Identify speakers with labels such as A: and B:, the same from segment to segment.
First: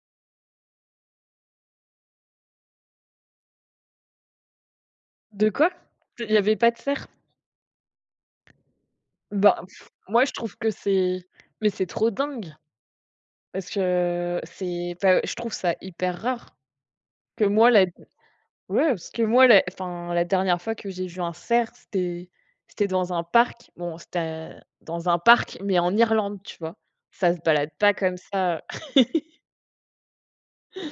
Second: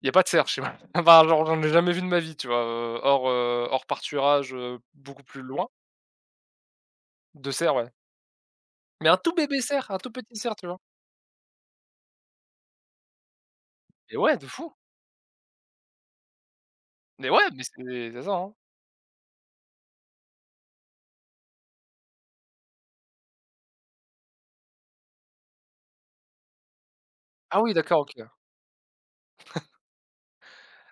A: Il y a pas de cerf chez moi. Enfin, genre je n'en ai jamais vu de ma vie, tu vois? Heu, hors, heu, hors pâturage, heu, beaucoup plus
B: De
A: loin.
B: quoi? Il y avait pas de cerf?
A: De cerfs, ouais. Mais un tout
B: Ben,
A: bébé cerf, un tout
B: moi, je
A: petit cerf,
B: trouve
A: tu
B: que
A: vois?
B: c'est mais c'est trop dingue! Parce
A: Eh! ouais,
B: que
A: de fou!
B: c'est enfin, je trouve ça hyper rare,
A: Mais ouais,
B: que
A: mais
B: moi la d
A: c'est c'est ça, hein?
B: ouais, parce que moi, la, enfin, la dernière fois que j'ai vu un cerf, c'était c'était dans un parc. Bon, c'était un dans un parc, mais en Irlande, tu vois? Ça se
A: Ah,
B: balade
A: oui,
B: pas
A: d'accord, OK,
B: comme
A: ouais.
B: ça, heu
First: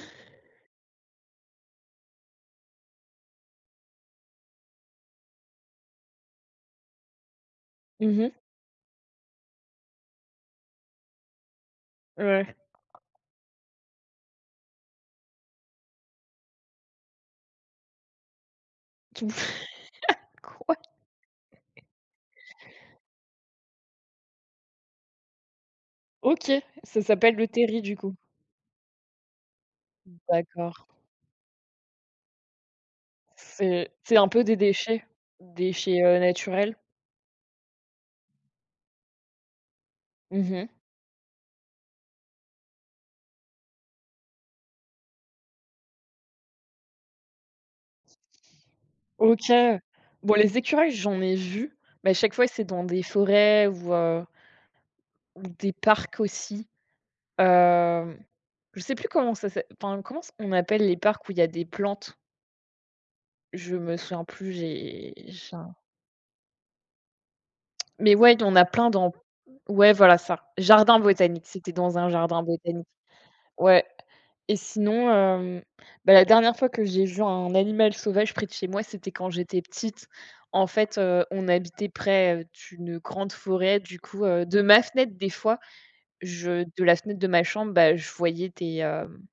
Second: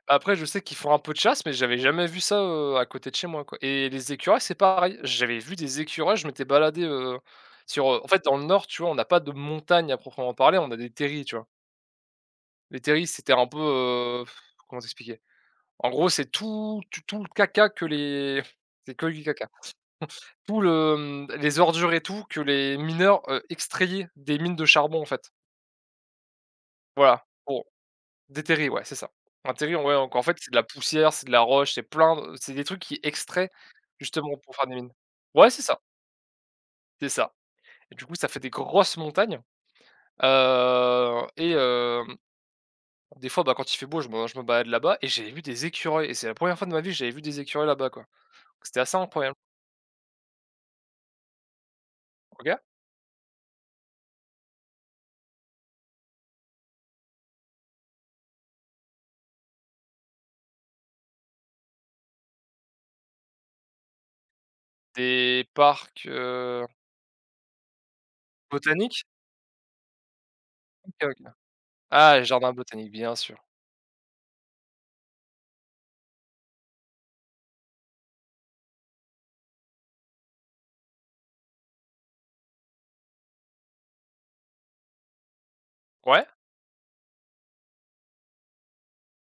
A: Après, je sais qu'ils font un peu de chasse, mais j'avais jamais vu ça, heu, à côté de chez moi, quoi et les écureuils, c'est pareil. J'avais vu des écureuils, je m'étais baladé, heu, sur heu, en
B: Mmh
A: fait,
B: mh.
A: dans le nord, tu vois, on a pas de montagne à proprement parler, on a des terrils, tu vois?
B: Ouais.
A: Les terrils, c'était un peu, heu, comment t'expliquer? En gros, c'est tout tout tout le caca que les c'est que du
B: Tu me f
A: caca, tout
B: Quoi?
A: le, mmh, les ordures et tout que les mineurs, heu, extrayaient des mines de charbon, en fait
B: OK, ça
A: voilà,
B: s'appelle le
A: bon,
B: terril, du coup.
A: des terrils, ouais, c'est ça. Un terril, en vrai, donc
B: Mmh,
A: en fait, c'est de la
B: d'accord.
A: poussière, c'est de la roche, c'est plein d c'est des trucs qu'ils extraient
B: C'est c'est un
A: justement
B: peu
A: pour
B: des
A: faire des mines.
B: déchets,
A: Ouais, c'est ça
B: déchets, heu, naturels.
A: c'est ça et du coup, ça fait des grosses montagnes,
B: Mmh mh.
A: heu et hem, des fois, bah, quand il fait beau, je me je me balade là-bas et j'avais vu des écureuils et c'est la 1re fois de ma vie que j'avais vu des écureuils là-bas, quoi. C'était assez incroyable.
B: OK. Bon, les écureuils, j'en ai vus, mais à chaque fois,
A: OK.
B: c'est dans des forêts, ou heu ou des parcs aussi. Hem, je sais plus comment ça s'est enfin, comment c on appelle les parcs où il y des plantes? Je me souviens plus, j'ai
A: Des
B: j'ai un
A: parcs, heu
B: Mais ouais, il y en a plein
A: botaniques?
B: dans ouais voilà, c'est ça,
A: OK,
B: jardin
A: OK.
B: botanique, c'était dans un
A: Ah, les
B: jardin
A: jardins
B: botanique.
A: botaniques, bien sûr!
B: Ouais et sinon, hem, bah, la dernière fois que j'ai vu un animal sauvage près de chez moi, c'était quand j'étais petite. En fait, heu, on habitait près, heu, d'une grande forêt. Du coup heu, de ma fenêtre, des fois,
A: Ouais?
B: je de la fenêtre de ma chambre, bah, je voyais des, hem